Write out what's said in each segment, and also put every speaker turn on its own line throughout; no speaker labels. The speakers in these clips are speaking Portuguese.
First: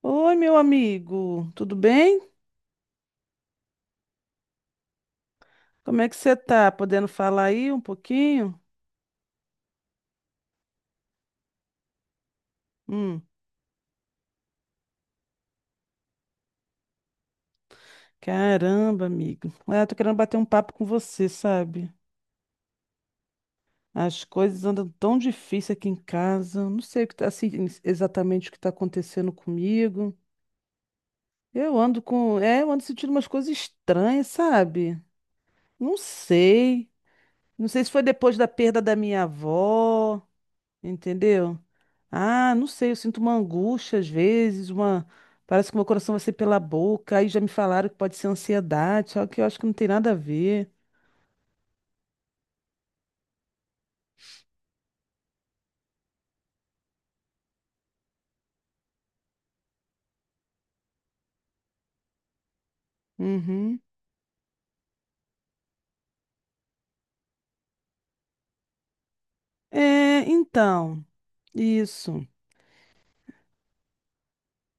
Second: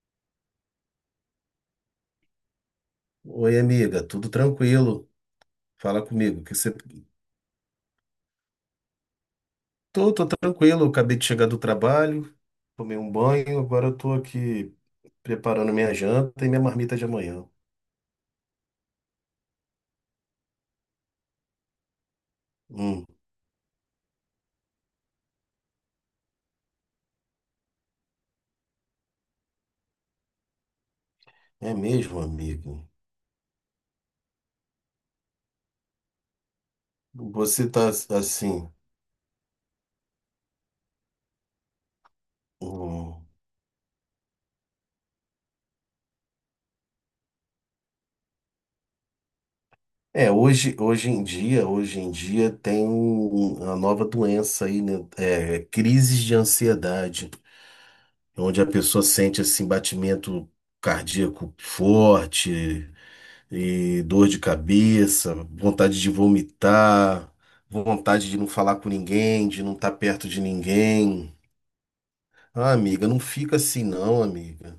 Oi, meu amigo, tudo bem?
Oi, amiga, tudo tranquilo?
Como
Fala
é que você
comigo, que
tá?
você...
Podendo falar aí um pouquinho?
Tô tranquilo, eu acabei de chegar do trabalho, tomei um
Hum,
banho, agora eu tô aqui preparando minha janta e minha marmita de amanhã.
Caramba, amigo. Ah, eu tô querendo bater um papo com você, sabe?
Hum.
As coisas andam tão difíceis aqui em casa. Não sei o que tá, assim, exatamente o que tá acontecendo comigo.
É
Eu ando
mesmo,
com, é, eu ando
amigo?
sentindo umas coisas estranhas, sabe? Não sei. Não
Você
sei
tá
se foi depois da
assim...
perda da minha avó, entendeu? Ah, não sei, eu sinto
Hum.
uma angústia às vezes, uma. Parece que meu coração vai ser pela boca, aí já me falaram que pode ser ansiedade, só que eu acho que não tem nada a
É,
ver.
hoje em dia tem uma nova doença aí, né? É, crises de ansiedade, onde a pessoa sente assim batimento cardíaco forte,
Uhum.
e dor de cabeça, vontade de vomitar, vontade de não falar com ninguém, de não estar
É,
perto de
então,
ninguém.
isso.
Ah, amiga, não fica assim não, amiga.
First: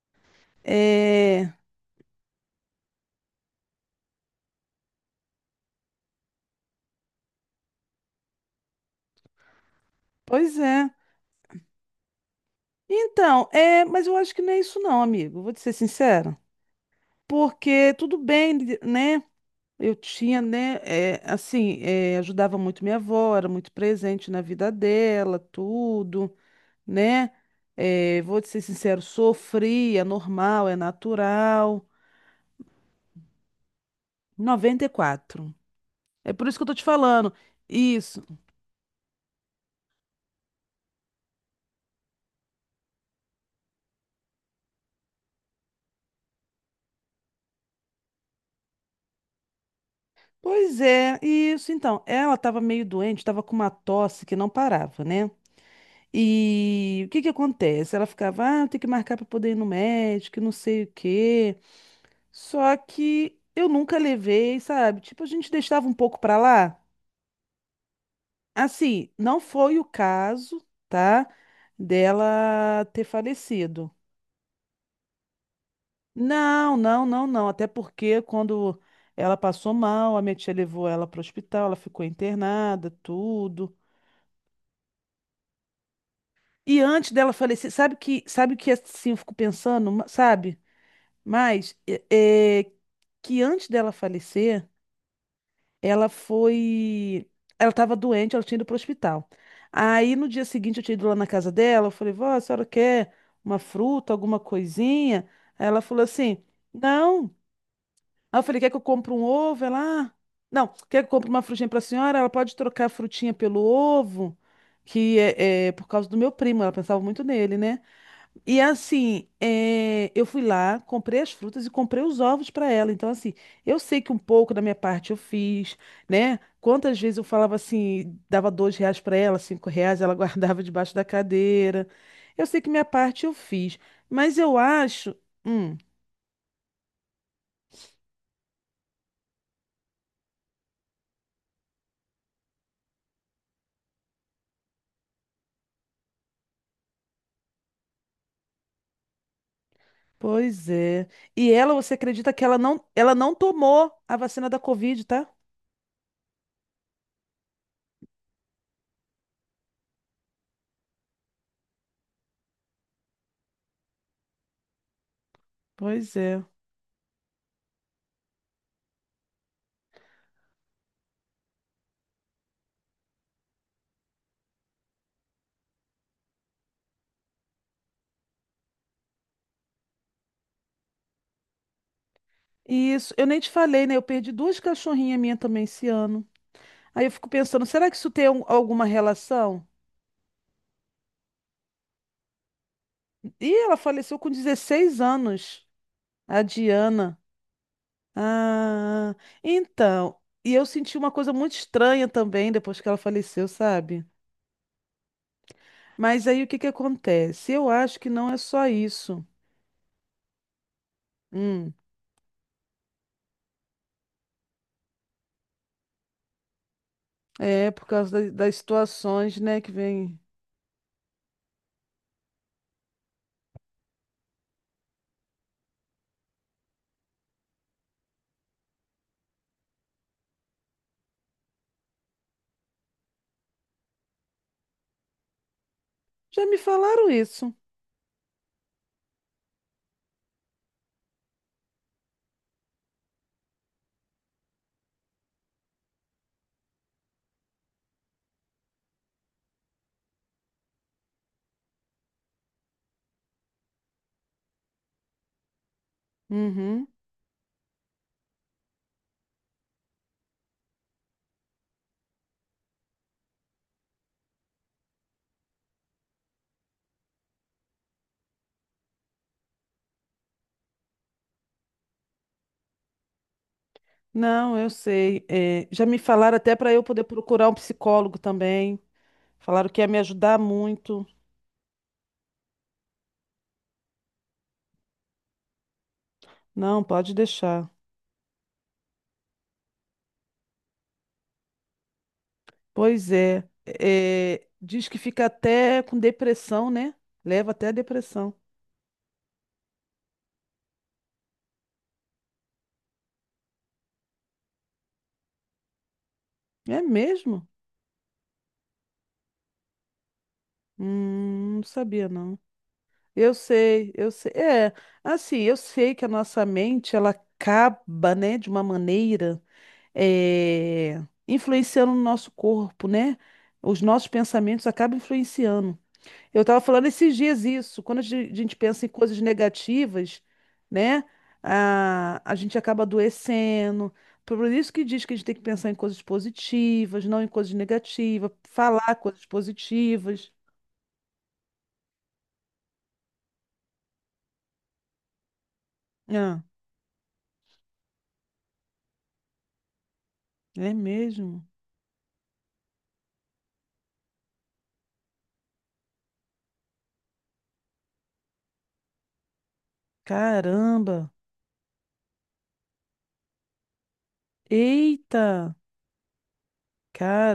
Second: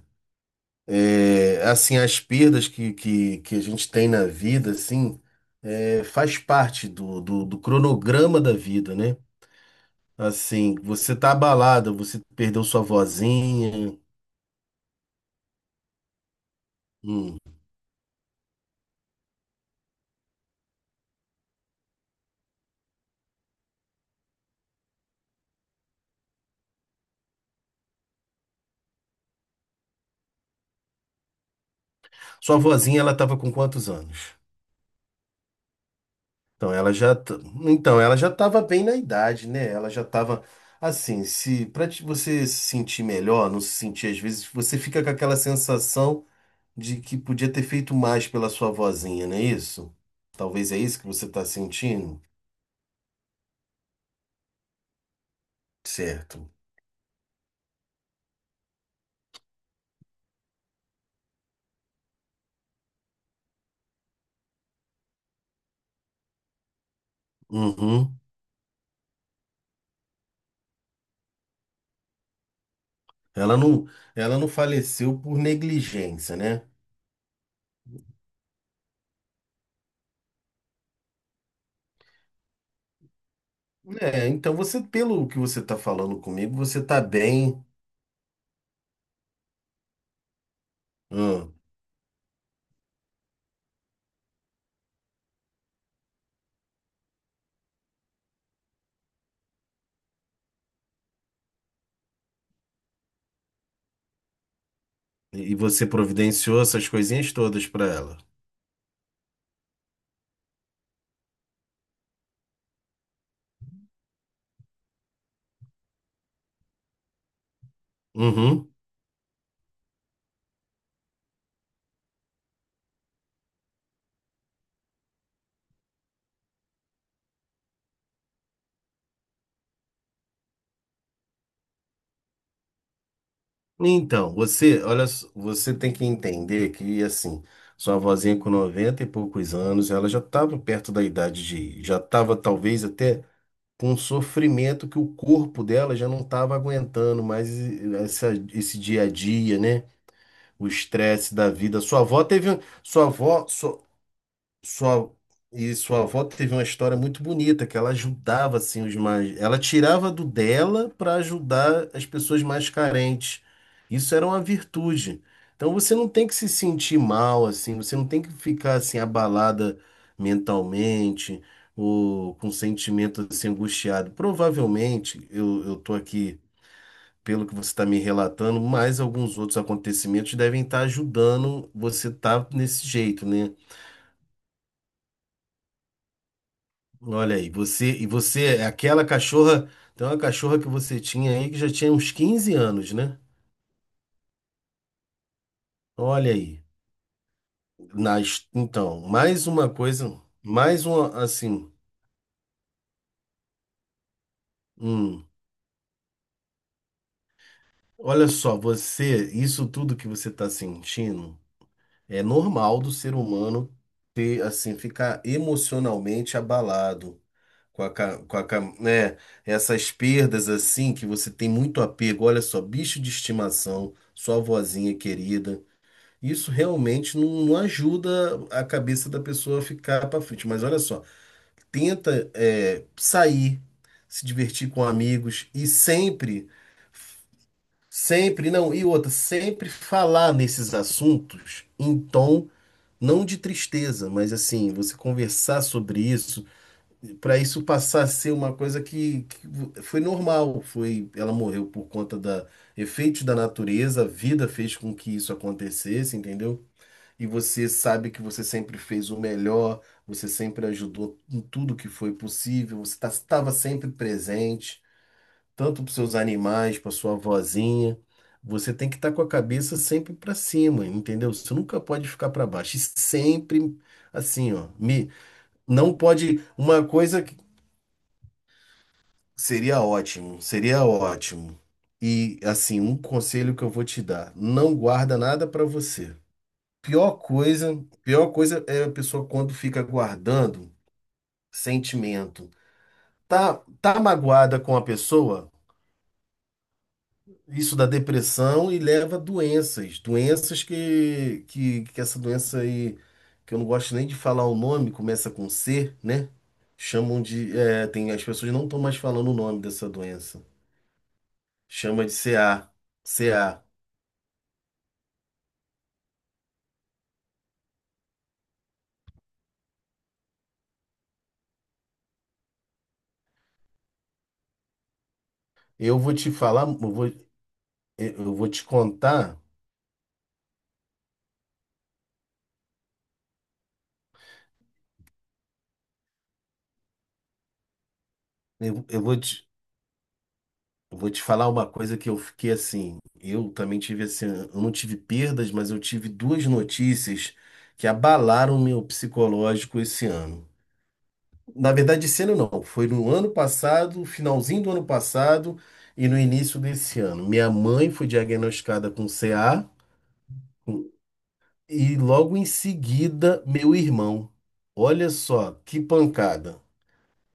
É,
É, assim, as perdas que a gente tem na vida, assim, é, faz parte do cronograma da vida, né?
pois
Assim,
é.
você tá abalada, você perdeu sua
Então, é,
vozinha.
mas eu acho que não é isso não, amigo, vou te ser sincera.
Hum.
Porque tudo bem, né? Eu tinha, né, assim, ajudava muito minha avó, era muito presente na vida dela, tudo. Né? É, vou te ser sincero, sofri, é normal, é natural.
Sua vozinha, ela tava com quantos anos?
94. É por isso que eu
Então,
tô te
ela já,
falando.
t- então, ela
Isso.
já estava bem na idade, né? Ela já estava assim, se para você se sentir melhor, não se sentir às vezes, você fica com aquela sensação de que podia ter feito mais pela sua vozinha, não é isso? Talvez é
Pois
isso que
é,
você está
isso. Então,
sentindo?
ela tava meio doente, tava com uma tosse que não parava, né?
Certo.
E o que que acontece? Ela ficava, ah, eu tenho que marcar para poder ir no médico, e não sei o quê. Só que eu nunca levei, sabe? Tipo, a gente deixava um pouco para lá.
Uhum.
Assim, não foi o caso, tá? Dela ter
Ela não,
falecido.
ela não faleceu por negligência, né?
Não, não, não, não. Até porque quando ela passou mal, a minha tia levou ela para o hospital, ela ficou internada, tudo.
É, então você, pelo que você está falando comigo,
E
você está
antes dela
bem.
falecer, sabe que assim eu fico pensando, sabe?
Hum.
Mas é, é, que antes dela falecer, ela foi, ela estava doente, ela tinha ido para o hospital. Aí no dia seguinte eu tinha ido lá na casa dela, eu falei, vó, a senhora quer uma fruta, alguma coisinha?
E
Aí ela
você
falou assim,
providenciou essas
não.
coisinhas todas para ela.
Aí eu falei, quer que eu compre um ovo? Ela, ah, não, quer que eu compre uma frutinha pra senhora? Ela pode trocar a frutinha pelo ovo, que é, é por causa do meu primo, ela pensava muito nele, né? E
Uhum.
assim, é, eu fui lá, comprei as frutas e comprei os ovos para ela. Então, assim, eu sei que um pouco da minha parte eu fiz, né? Quantas vezes eu falava assim, dava R$ 2 para ela, R$ 5, ela guardava debaixo da cadeira. Eu sei que minha parte eu fiz,
Então,
mas eu
você, olha,
acho.
só, você
hum,
tem que entender que, assim, sua vozinha com 90 e poucos anos, ela já estava perto da idade de, já estava talvez até com um sofrimento que o corpo dela já não estava aguentando mais esse dia a dia, né? O
Pois é.
estresse da
E ela,
vida.
você
Sua avó
acredita que
teve,
ela não,
sua
ela não
avó,
tomou a vacina da Covid,
sua,
tá?
e sua avó teve uma história muito bonita, que ela ajudava assim os mais, ela tirava do dela para ajudar as pessoas mais carentes. Isso era uma virtude. Então você não
Pois
tem que
é.
se sentir mal assim, você não tem que ficar assim abalada mentalmente ou com sentimento assim angustiado. Provavelmente, eu tô aqui pelo que você está me relatando, mais alguns outros acontecimentos devem estar ajudando você estar nesse
E isso, eu
jeito,
nem te
né?
falei, né? Eu perdi duas cachorrinhas minhas também esse ano. Aí eu fico
Olha aí,
pensando, será
você
que
e
isso tem
você é
alguma
aquela
relação?
cachorra, tem uma cachorra que você tinha aí que já tinha uns 15 anos, né?
E ela faleceu com 16 anos,
Olha
a
aí.
Diana.
Então,
Ah,
mais uma
então.
coisa,
E eu
mais
senti uma
uma
coisa muito
assim.
estranha também depois que ela faleceu, sabe?
Hum.
Mas aí o que que acontece? Eu acho que
Olha
não é
só,
só isso.
você, isso tudo que você está sentindo
Hum,
é normal do ser humano ter assim ficar emocionalmente abalado
é por causa das
né,
situações, né, que
essas
vem.
perdas assim que você tem muito apego. Olha só, bicho de estimação, sua vozinha querida. Isso realmente não, não ajuda a cabeça da pessoa a ficar para frente. Mas olha só, tenta é, sair, se divertir com amigos e
Já
sempre,
me falaram isso.
sempre, não, e outra, sempre falar nesses assuntos em tom não de tristeza, mas assim, você conversar sobre isso, para isso passar a ser uma coisa que foi normal, foi, ela morreu por conta da efeitos da natureza, a vida fez com que isso acontecesse, entendeu?
Uhum.
E você sabe que você sempre fez o melhor, você sempre ajudou em tudo que foi possível, você estava sempre presente, tanto para seus animais, para sua vozinha. Você tem que estar com a cabeça sempre para cima, entendeu? Você nunca pode ficar para baixo. E sempre assim,
Não,
ó.
eu
Me,
sei. É, já
não
me falaram
pode.
até para eu
Uma
poder
coisa que
procurar um psicólogo também. Falaram que
seria
ia me ajudar
ótimo, seria
muito.
ótimo. E assim, um conselho que eu vou te dar: não guarda nada para você.
Não,
Pior
pode deixar.
coisa, pior coisa é a pessoa quando fica guardando sentimento.
Pois é.
Tá, tá
É,
magoada com a
diz que fica
pessoa,
até com depressão, né? Leva até a
isso dá
depressão.
depressão e leva a doenças, doenças que essa doença aí, que eu não gosto nem de falar o nome, começa com C, né?
É
Chamam
mesmo?
de, é, tem, as pessoas não estão mais falando o nome dessa doença.
Não
Chama
sabia,
de
não.
CA,
Eu
CA.
sei, eu sei. É, assim, eu sei que a nossa mente, ela acaba, né, de uma maneira eh, influenciando no nosso corpo, né? Os nossos pensamentos acabam influenciando.
Eu vou te
Eu estava
falar, eu
falando
vou,
esses dias isso, quando a
eu vou
gente
te
pensa em coisas
contar,
negativas, né? A gente acaba adoecendo. Por isso que diz que a gente tem que pensar em coisas positivas, não em coisas negativas,
eu,
falar
eu vou
coisas
te
positivas.
Eu vou te falar uma coisa que eu fiquei assim. Eu também tive assim, eu não tive perdas, mas eu tive
Ah,
duas notícias que abalaram meu psicológico esse ano.
é mesmo?
Na verdade, esse ano não, foi no ano passado, finalzinho do ano passado e no início desse ano. Minha mãe foi diagnosticada com CA com-
Caramba!
e logo em seguida meu irmão. Olha
Eita!
só, que pancada.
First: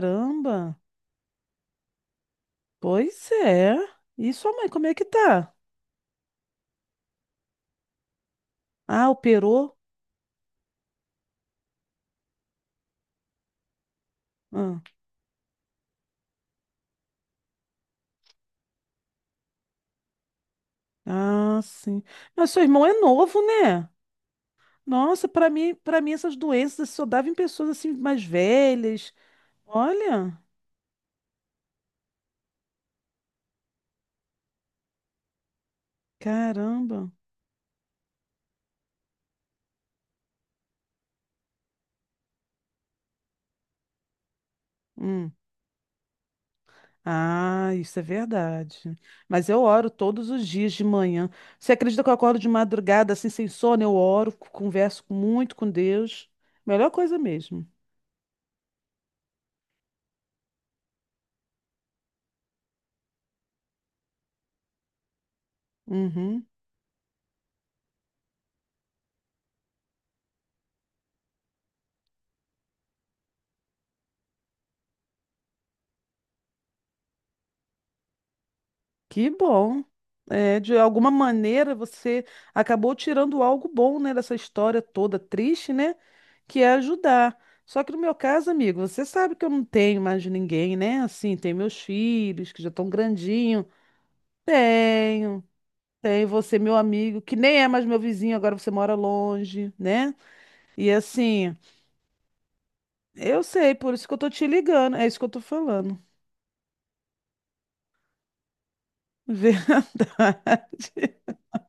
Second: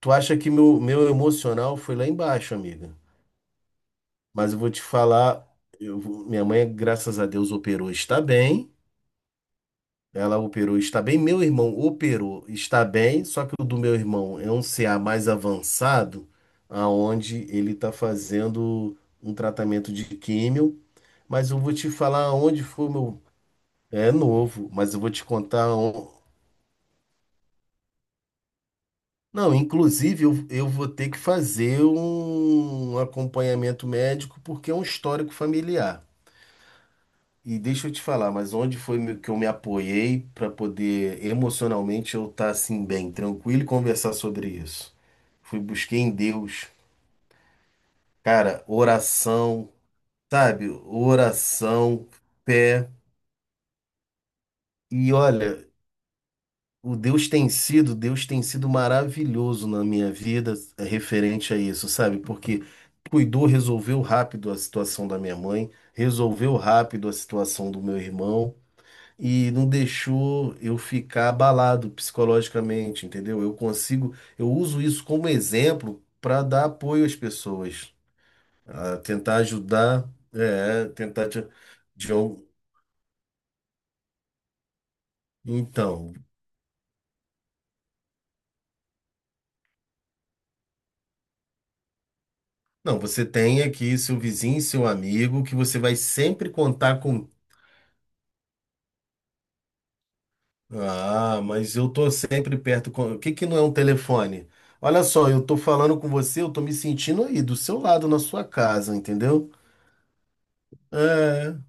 Tu acha que meu emocional foi lá embaixo, amiga?
Pois é. E sua
Mas eu
mãe,
vou te
como é que
falar,
tá?
minha mãe, graças a Deus, operou, está bem.
Ah, operou?
Ela operou, está bem. Meu irmão operou, está bem. Só que o do meu irmão é um
Ah,
CA mais avançado, aonde ele está fazendo um tratamento de químio. Mas
ah,
eu vou te
sim.
falar
Mas seu
onde
irmão
foi o
é
meu.
novo, né?
É novo, mas eu vou te
Nossa, para mim,
contar.
para mim essas doenças só davam em pessoas assim mais velhas.
Não, inclusive eu,
Olha,
eu vou ter que fazer um acompanhamento médico porque é um histórico familiar.
caramba.
E deixa eu te falar, mas onde foi que eu me apoiei para poder emocionalmente eu estar assim bem, tranquilo e conversar sobre isso?
Hum.
Fui busquei em Deus,
Ah, isso é
cara,
verdade. Mas eu
oração,
oro todos os
sabe?
dias de manhã. Você acredita
Oração,
que eu acordo de
pé.
madrugada assim sem sono? Eu oro, converso
E olha,
muito com Deus. Melhor
o
coisa
Deus tem
mesmo.
sido, Deus tem sido maravilhoso na minha vida, referente a isso, sabe? Porque cuidou, resolveu rápido a situação da minha mãe,
Uhum.
resolveu rápido a situação do meu irmão. E não deixou eu ficar abalado psicologicamente, entendeu? Eu consigo, eu uso isso como exemplo para dar apoio às pessoas, a
Que
tentar
bom.
ajudar,
É, de
é,
alguma
tentar te,
maneira
de
você
al-
acabou tirando algo bom, né, dessa história toda triste, né,
então,
que é ajudar. Só que no meu caso, amigo, você sabe que eu não tenho mais de ninguém, né? Assim, tem meus filhos que já estão
não, você tem
grandinhos.
aqui seu vizinho, seu amigo,
Tenho,
que você vai
tenho
sempre
você, meu
contar
amigo,
com.
que nem é mais meu vizinho, agora você mora longe, né? E
Ah,
assim,
mas eu tô sempre perto com. O que
eu
que não é um
sei, por isso que eu tô te
telefone?
ligando,
Olha
é isso que
só,
eu tô
eu tô falando
falando.
com você, eu tô me sentindo aí do seu lado na sua casa, entendeu?
Verdade.
É,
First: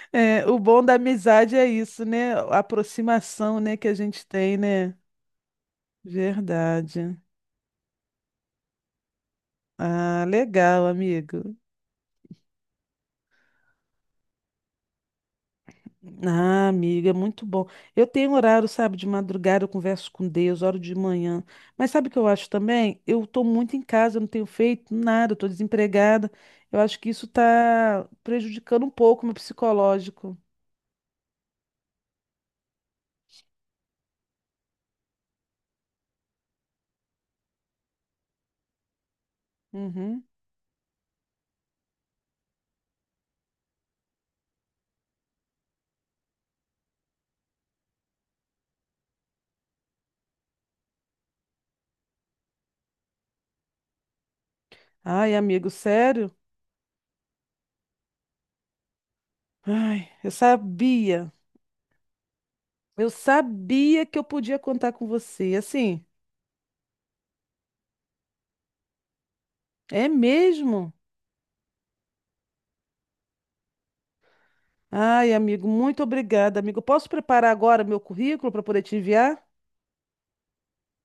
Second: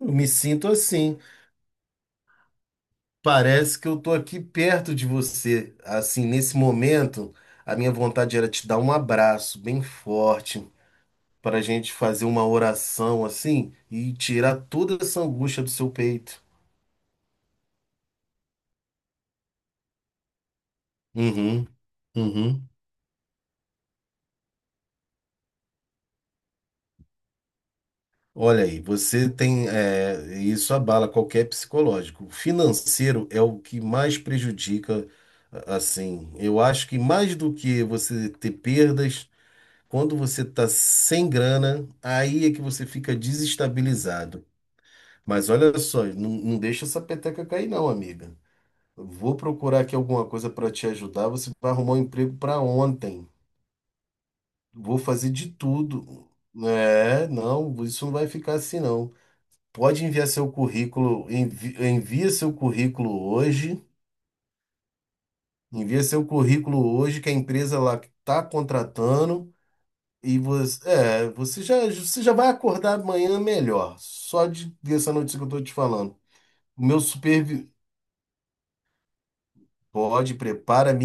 eu me
É, o
sinto
bom da
assim.
amizade é isso, né? A aproximação, né,
Parece que
que a
eu tô
gente
aqui
tem, né?
perto de você. Assim, nesse
Verdade.
momento, a minha vontade era te dar um abraço bem
Ah,
forte
legal, amigo.
para a gente fazer uma oração assim e tirar toda essa angústia do seu peito.
Ah, amiga, muito bom. Eu tenho horário, sabe, de madrugada eu converso com Deus, hora de manhã.
Uhum,
Mas sabe o que eu acho
uhum.
também? Eu tô muito em casa, eu não tenho feito nada, eu tô desempregada. Eu acho que isso tá
Olha aí,
prejudicando um pouco o
você
meu
tem,
psicológico.
é, isso abala qualquer psicológico. O financeiro é o que mais prejudica, assim. Eu acho que mais do que você ter perdas quando
Uhum.
você tá sem grana, aí é que você fica desestabilizado. Mas olha só, não, não deixa essa peteca cair, não, amiga. Vou procurar aqui alguma coisa para te ajudar. Você vai arrumar um emprego para ontem. Vou fazer
Ai,
de
amigo,
tudo.
sério?
É, não, isso não vai ficar assim, não. Pode
Ai,
enviar
eu
seu currículo,
sabia.
envia seu
Eu
currículo hoje.
sabia que eu podia contar com você.
Envia
Assim,
seu currículo hoje, que a empresa lá está contratando.
é
E você,
mesmo?
é, você já vai acordar amanhã melhor, só de dessa
Ai,
notícia que eu tô
amigo,
te
muito
falando.
obrigada, amigo.
O meu
Posso preparar
supervi
agora meu currículo para poder te enviar?
Pode, prepara, me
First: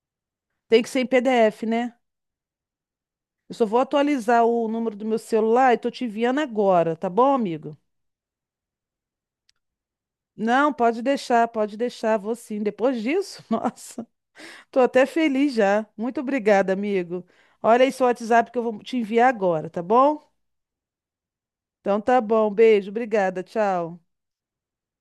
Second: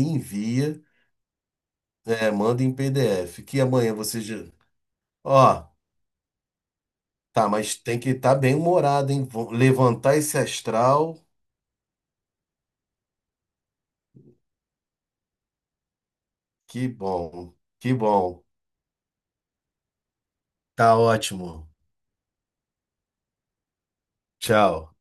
Tem
envia,
que ser em PDF, né?
é, manda em PDF,
Eu
que
só vou
amanhã você já...
atualizar o número do meu
Ó,
celular e tô te enviando agora, tá bom,
tá, mas
amigo?
tem que estar bem humorado, hein? Vou levantar esse
Não,
astral,
pode deixar, vou sim. Depois disso, nossa, tô até feliz já. Muito obrigada,
que
amigo.
bom,
Olha aí
que
seu
bom.
WhatsApp que eu vou te enviar agora, tá bom?
Tá ótimo.
Então tá bom, beijo, obrigada, tchau.
Tchau.